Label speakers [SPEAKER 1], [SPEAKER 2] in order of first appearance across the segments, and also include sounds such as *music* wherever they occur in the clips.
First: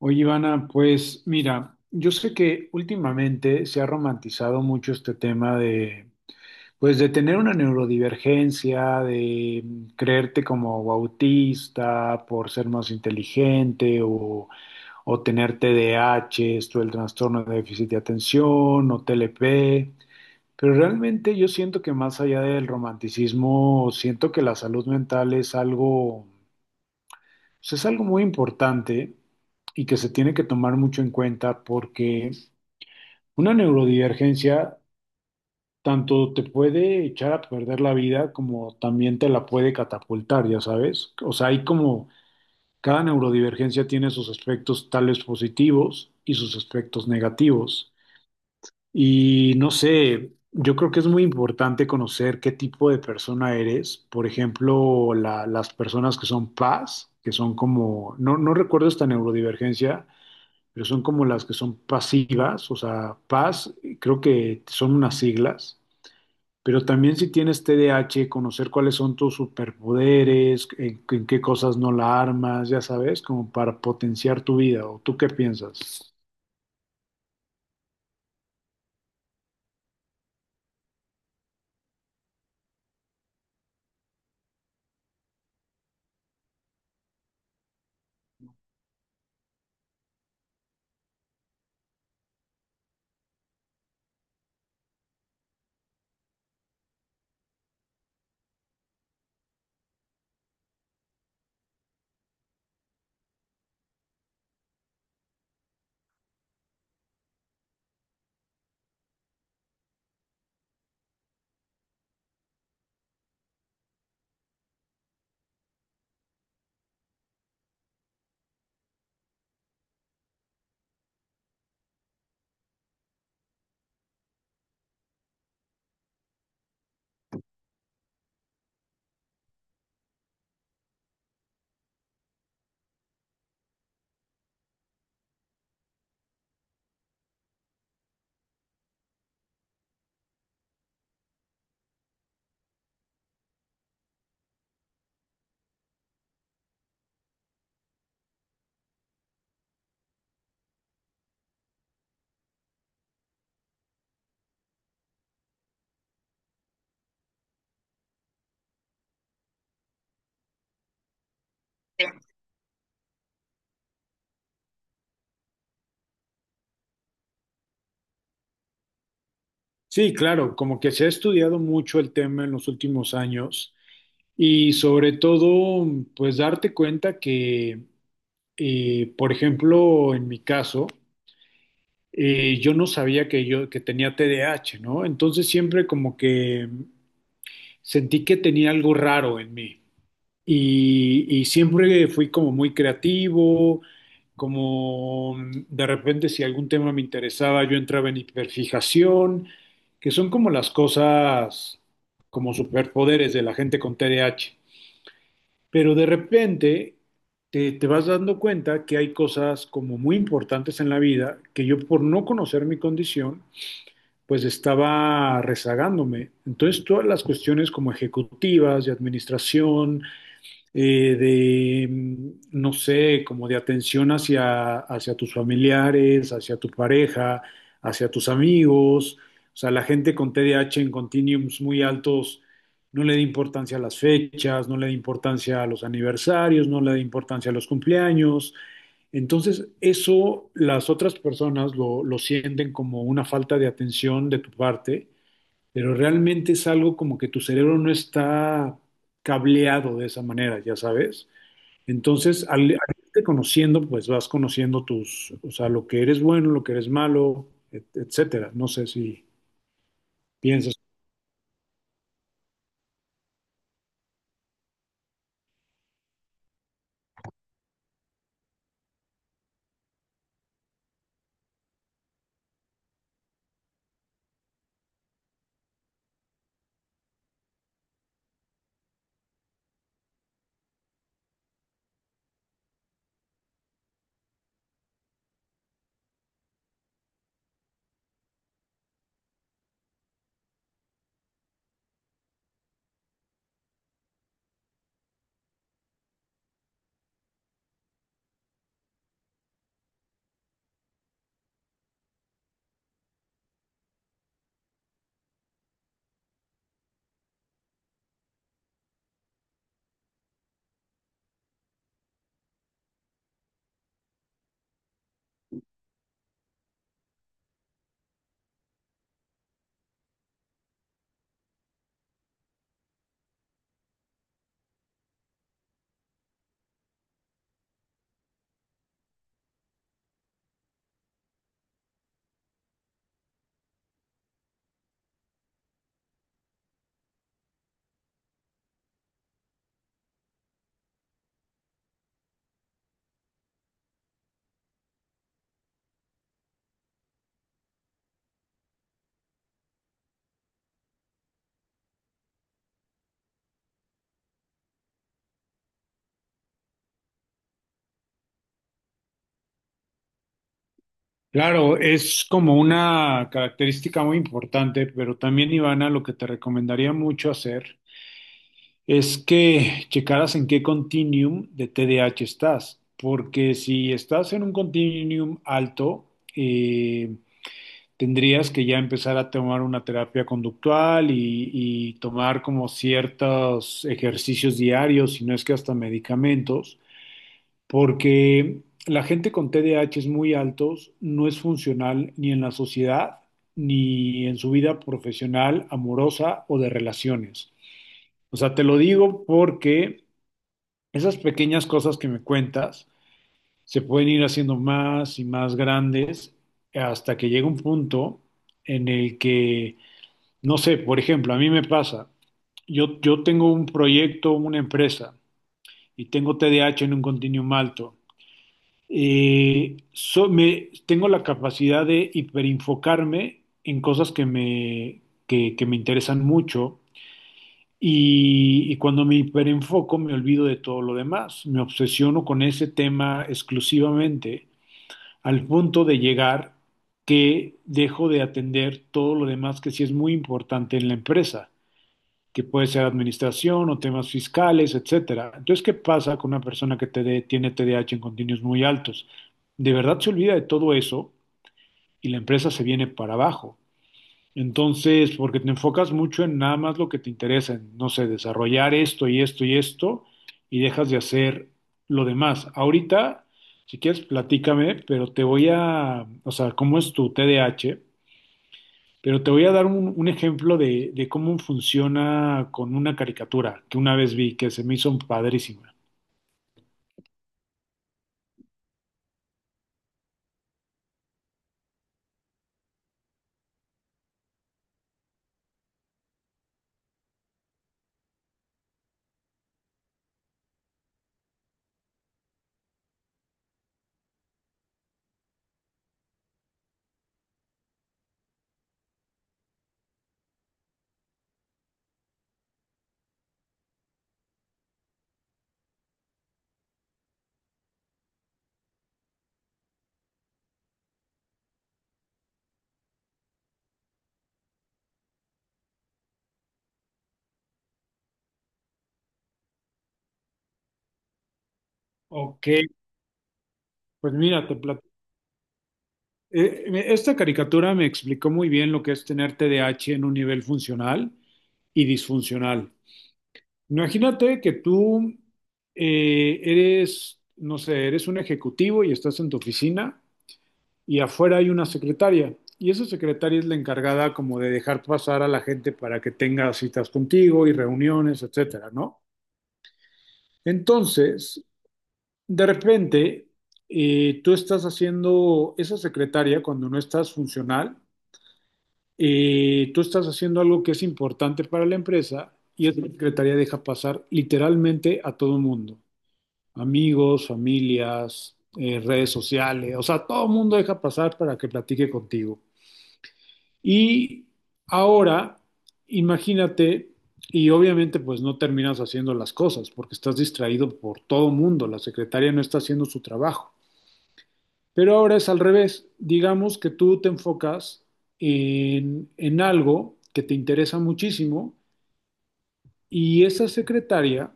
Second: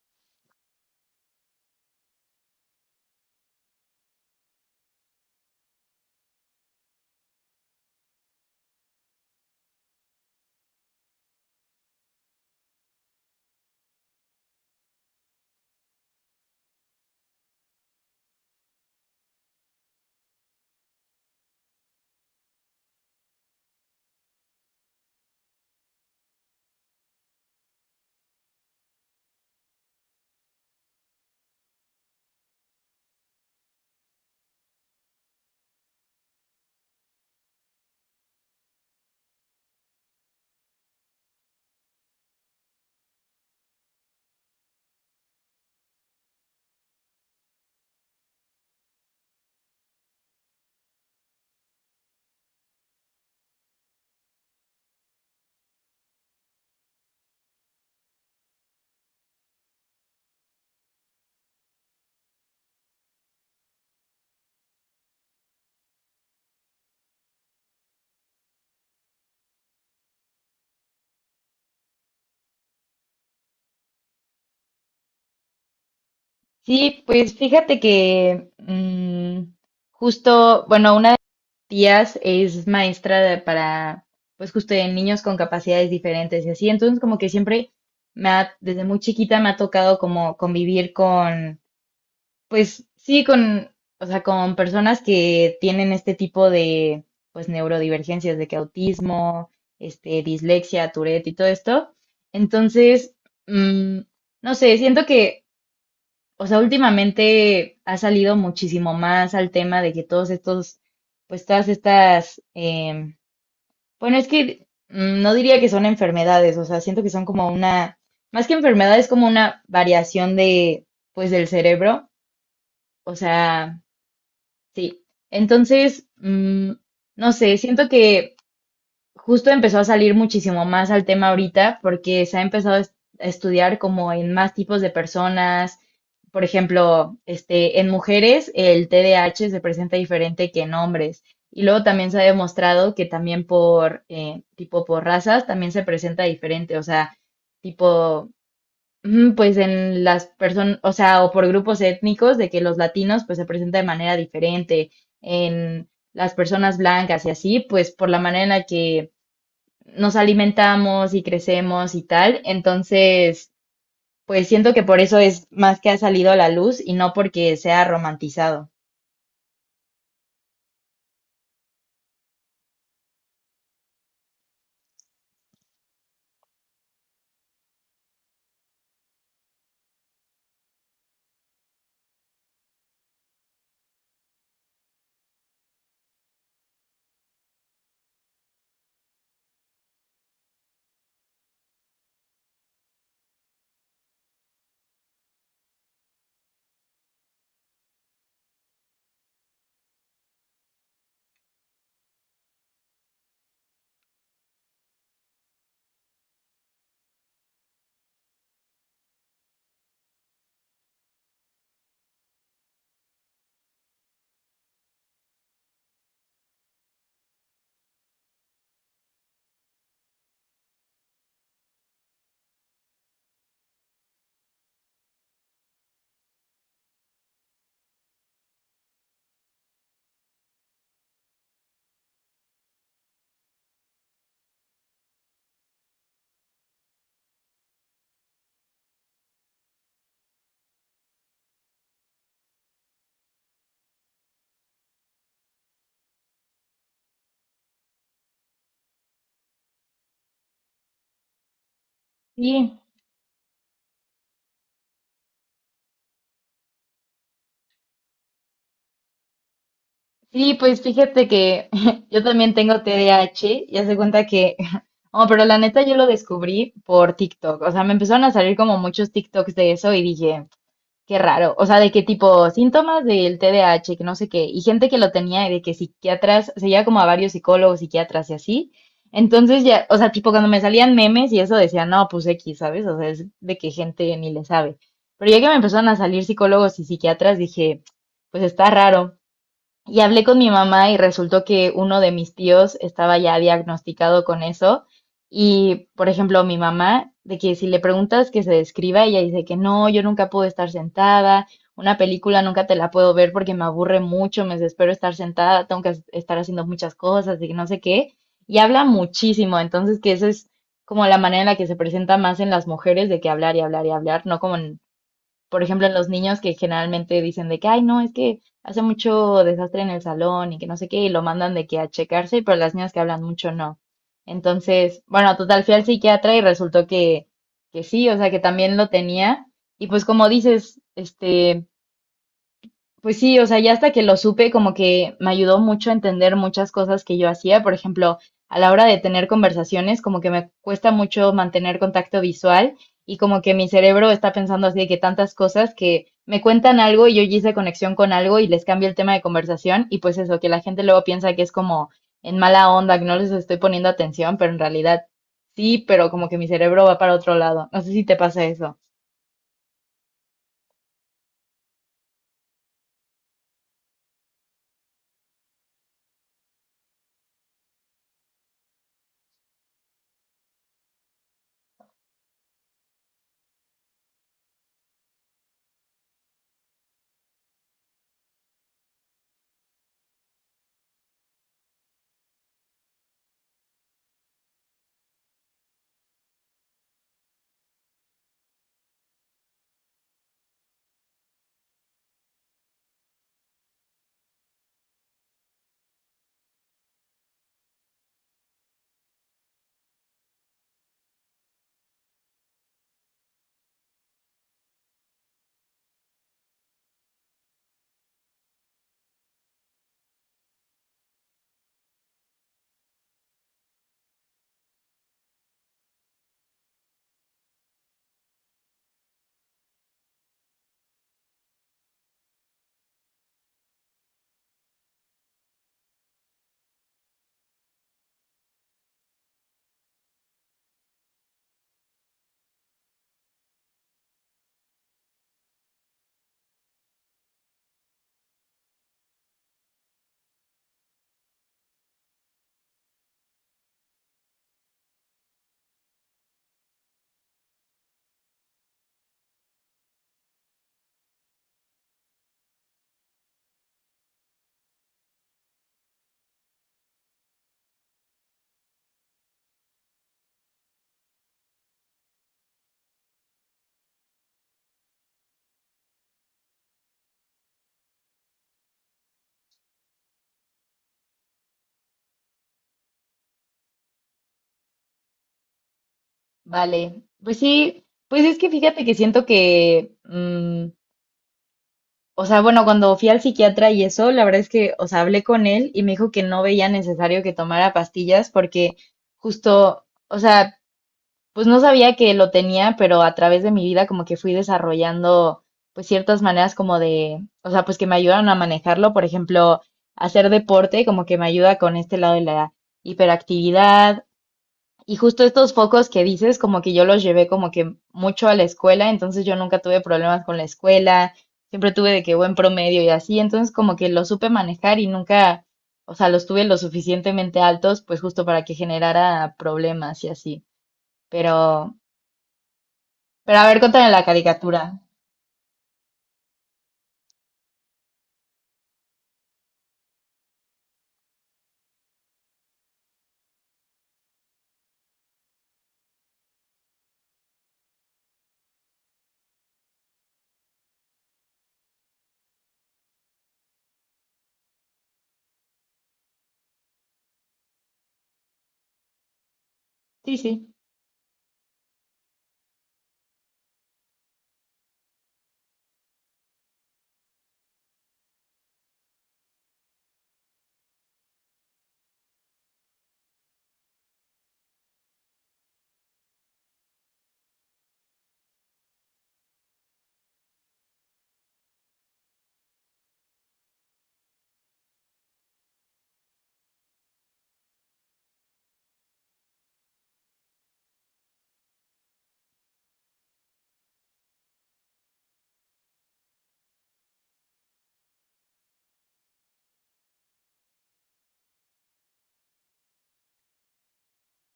[SPEAKER 1] Oye, Ivana, pues mira, yo sé que últimamente se ha romantizado mucho este tema pues de tener una neurodivergencia, creerte como autista por ser más inteligente o tener T D A H, esto el trastorno de déficit de atención o T L P. Pero realmente yo siento que más allá del romanticismo, siento que la salud mental es algo pues es algo muy importante y que se tiene que tomar mucho en cuenta porque una neurodivergencia tanto te puede echar a perder la vida como también te la puede catapultar, ya sabes. O sea, hay como cada neurodivergencia tiene sus aspectos tales positivos y sus aspectos negativos. Y no sé, yo creo que es muy importante conocer qué tipo de persona eres. Por ejemplo, las personas que son PAS, que son como, no recuerdo esta neurodivergencia, pero son como las que son pasivas, o sea, PAS, creo que son unas siglas. Pero también si tienes T D A H, conocer cuáles son tus superpoderes, en qué cosas no la armas, ya sabes, como para potenciar tu vida. ¿O tú qué piensas?
[SPEAKER 2] Sí, pues fíjate que justo, bueno, una de mis tías es maestra para, pues justo de niños con capacidades diferentes y así, entonces como que siempre me ha, desde muy chiquita me ha tocado como convivir con, pues sí, con, o sea, con personas que tienen este tipo de, pues neurodivergencias, de que autismo, este, dislexia, Tourette y todo esto. Entonces, mm, no sé, siento que o sea, últimamente ha salido muchísimo más al tema de que todos estos, pues todas estas, bueno, es que no diría que son enfermedades, o sea, siento que son como una, más que enfermedades, como una variación de, pues del cerebro, o sea, sí. Entonces, no sé, siento que justo empezó a salir muchísimo más al tema ahorita porque se ha empezado a a estudiar como en más tipos de personas. Por ejemplo, este, en mujeres el TDAH se presenta diferente que en hombres. Y luego también se ha demostrado que también por tipo por razas también se presenta diferente. O sea, tipo, pues en las personas, o sea, o por grupos étnicos de que los latinos pues se presenta de manera diferente. En las personas blancas y así, pues por la manera en la que nos alimentamos y crecemos y tal. Entonces, pues siento que por eso es más que ha salido a la luz y no porque sea romantizado.
[SPEAKER 1] Sí, claro, como que se ha estudiado mucho el tema en los últimos años y sobre todo, pues darte cuenta que, por ejemplo, en mi caso, y yo no sabía que yo que tenía T D A H, ¿no? Entonces siempre como que sentí que tenía algo raro en mí y siempre fui como muy creativo, de repente si algún tema me interesaba yo entraba en hiperfijación, que son como las cosas como superpoderes de la gente con T D A H. Pero de repente te vas dando cuenta que hay cosas como muy importantes en la vida que yo por no conocer mi condición pues estaba rezagándome. Entonces, todas las cuestiones como ejecutivas, de administración, eh, de, mm, no sé, como de atención hacia tus familiares, hacia tu pareja, hacia tus amigos, o sea, la gente con T D A H en continuums muy altos no le da importancia a las fechas, no le da importancia a los aniversarios, no le da importancia a los cumpleaños. Entonces, eso las otras personas lo sienten como una falta de atención de tu parte, pero realmente es algo como que tu cerebro no está cableado de esa manera, ya sabes. Entonces, al
[SPEAKER 2] Sí,
[SPEAKER 1] irte conociendo, pues vas conociendo tus, o sea, lo que eres bueno, lo que eres malo, etcétera. No sé si
[SPEAKER 2] sí,
[SPEAKER 1] piensas.
[SPEAKER 2] pues fíjate que *laughs* yo también tengo T D A H y hace cuenta que, *laughs* oh, pero la neta yo lo descubrí por TikTok. O sea, me empezaron a salir como muchos TikToks de eso y dije, qué raro, o sea, de qué tipo síntomas del T D A H que no sé qué, y gente que lo tenía, y de que psiquiatras, seguía como a varios psicólogos, psiquiatras y así. Entonces ya, o sea, tipo cuando me salían memes y eso decía, no, pues X, ¿sabes? O sea, es de que gente ni le sabe. Pero ya que me empezaron a salir psicólogos y psiquiatras, dije, pues está raro. Y hablé con mi mamá y resultó que uno de mis tíos estaba ya diagnosticado con eso. Y, por ejemplo, mi mamá, de que si le preguntas que se describa, ella dice que no, yo nunca puedo estar sentada, una película nunca te la puedo ver porque me aburre mucho, me desespero estar sentada, tengo que estar haciendo muchas cosas y no sé qué. Y habla muchísimo, entonces que esa es como la manera en la que se presenta más en las mujeres de que hablar y hablar y hablar, no como en por ejemplo, en los niños que generalmente dicen de que, ay, no, es que hace mucho desastre en el salón y que no sé qué, y lo mandan de que a checarse, pero las niñas que hablan mucho no. Entonces, bueno, total, fui al psiquiatra y resultó que sí, o sea, que también lo tenía. Y pues como dices, este, pues sí, o sea, ya hasta que lo supe, como que me ayudó mucho a entender muchas cosas que yo hacía. Por ejemplo, a la hora de tener conversaciones, como que me cuesta mucho mantener contacto visual y como que mi cerebro está pensando así de que tantas cosas que me cuentan algo y yo ya hice conexión con algo y les cambio el tema de conversación y pues eso, que la gente luego piensa que es como en mala onda, que no les estoy poniendo atención, pero en realidad sí, pero como que mi cerebro va para otro lado. No sé si te pasa eso.
[SPEAKER 1] Claro, es como una característica muy importante, pero también, Ivana, lo que te recomendaría mucho hacer es que checaras en qué continuum de TDAH estás, porque si estás en un continuum alto, eh, tendrías que ya empezar a tomar una terapia conductual y tomar como ciertos ejercicios diarios, si no es que hasta medicamentos, porque la gente con TDAH es muy altos no es funcional ni en la sociedad, ni en su vida profesional, amorosa o de relaciones. O sea, te lo digo porque esas pequeñas cosas que me cuentas se pueden ir haciendo más y más grandes hasta que llega un punto en el que, no sé, por ejemplo, a mí me pasa, yo tengo un proyecto, una empresa, y tengo TDAH en un continuum alto. Tengo la capacidad de hiperinfocarme en cosas que me interesan mucho y cuando me hiperenfoco, me olvido de todo lo demás. Me obsesiono con ese tema exclusivamente al punto de llegar que dejo de atender todo lo demás que sí es muy importante en la empresa, que puede ser administración o temas fiscales, etcétera. Entonces, ¿qué pasa con una persona que TD tiene TDAH en continuos muy altos? De verdad se olvida de todo eso y la empresa se viene para abajo. Entonces, porque te enfocas mucho en nada más lo que te interesa, en, no sé, desarrollar esto y esto y esto, y dejas de hacer lo demás. Ahorita, si quieres, platícame, pero te voy a, o sea, cómo es tu TDAH, pero te voy a dar un ejemplo de cómo funciona con una caricatura que una vez vi, que se me hizo padrísima.
[SPEAKER 2] Vale, pues sí, pues es que fíjate que siento que, o sea, bueno, cuando fui al psiquiatra y eso, la verdad es que, o sea, hablé con él y me dijo que no veía necesario que tomara pastillas porque justo, o sea, pues no sabía que lo tenía, pero a través de mi vida como que fui desarrollando pues ciertas maneras como de, o sea, pues que me ayudaron a manejarlo, por ejemplo, hacer deporte como que me ayuda con este lado de la hiperactividad, y justo estos focos que dices, como que yo los llevé como que mucho a la escuela, entonces yo nunca tuve problemas con la escuela, siempre tuve de que buen promedio y así, entonces como que lo supe manejar y nunca, o sea, los tuve lo suficientemente altos, pues justo para que generara problemas y así. Pero,
[SPEAKER 1] Ok,
[SPEAKER 2] pero a ver, cuéntame la
[SPEAKER 1] pues mira,
[SPEAKER 2] caricatura.
[SPEAKER 1] esta caricatura me explicó muy bien lo que es tener TDAH en un nivel funcional y disfuncional. Imagínate que tú eres, no sé, eres un ejecutivo y estás en tu oficina y afuera hay una secretaria y esa secretaria es la encargada como de dejar pasar a la gente para que tenga citas contigo y reuniones, etcétera, ¿no?
[SPEAKER 2] Sí, sí.
[SPEAKER 1] Entonces, de repente, tú estás haciendo, esa secretaria cuando no estás funcional, tú estás haciendo algo que es importante para la empresa y esa secretaria deja pasar literalmente a todo mundo. Amigos, familias, redes sociales, o sea, todo el mundo deja pasar para que platique contigo. Y ahora, imagínate, y obviamente pues no terminas haciendo las cosas porque estás distraído por todo el mundo, la secretaria no está haciendo su trabajo. Pero ahora es al revés, digamos que tú te enfocas en algo que te interesa muchísimo y esa secretaria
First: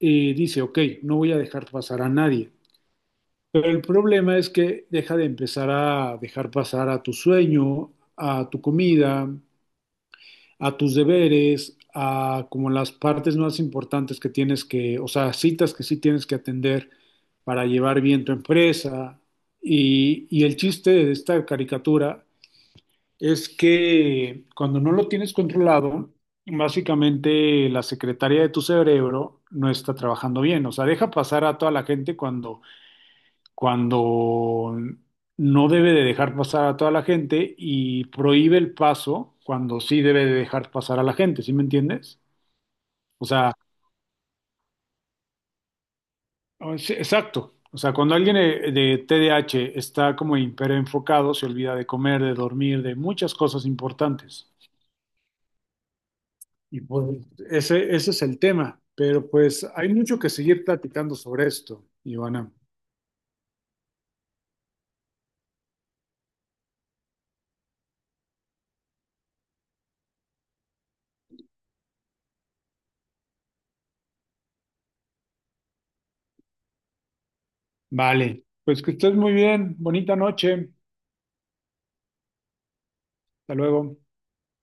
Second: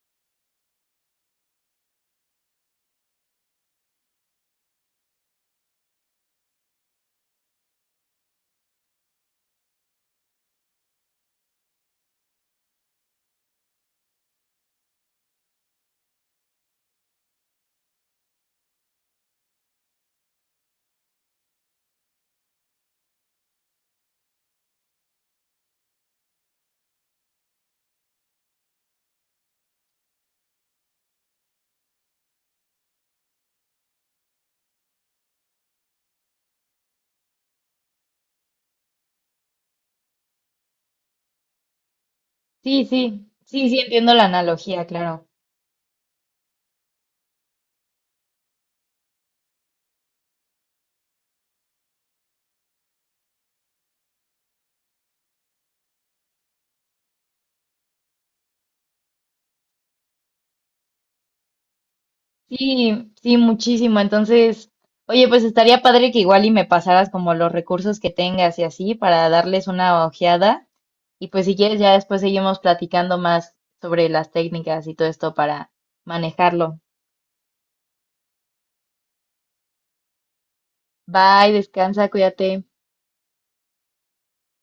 [SPEAKER 1] dice, ok, no voy a dejar pasar a nadie. Pero el problema es que deja de empezar a dejar pasar a tu sueño, a tu comida, a tus deberes, a como las partes más importantes que tienes que, o sea, citas que sí tienes que atender para llevar bien tu empresa. Y el chiste de esta caricatura es que cuando no lo tienes controlado, básicamente la secretaria de tu cerebro no está trabajando bien. O sea, deja pasar a toda la gente cuando no debe de dejar pasar a toda la gente y prohíbe el paso cuando sí debe de dejar pasar a la gente. ¿Sí me entiendes?
[SPEAKER 2] Sí,
[SPEAKER 1] O
[SPEAKER 2] sí.
[SPEAKER 1] sea,
[SPEAKER 2] Sí, sí, entiendo la analogía, claro.
[SPEAKER 1] sí, exacto. O sea, cuando alguien de TDAH está como hiperenfocado, se olvida de comer, de dormir, de muchas cosas importantes. Y pues ese es el tema. Pero pues hay mucho que seguir platicando sobre esto, Ivana.
[SPEAKER 2] Sí, sí, muchísimo. Entonces, oye, pues estaría padre que igual y me pasaras como los recursos que tengas y así para darles una ojeada. Y pues si quieres, ya después seguimos platicando más sobre las técnicas y todo esto para manejarlo.
[SPEAKER 1] Vale. Pues que estés muy bien. Bonita noche.
[SPEAKER 2] Bye, descansa, cuídate.
[SPEAKER 1] Hasta luego.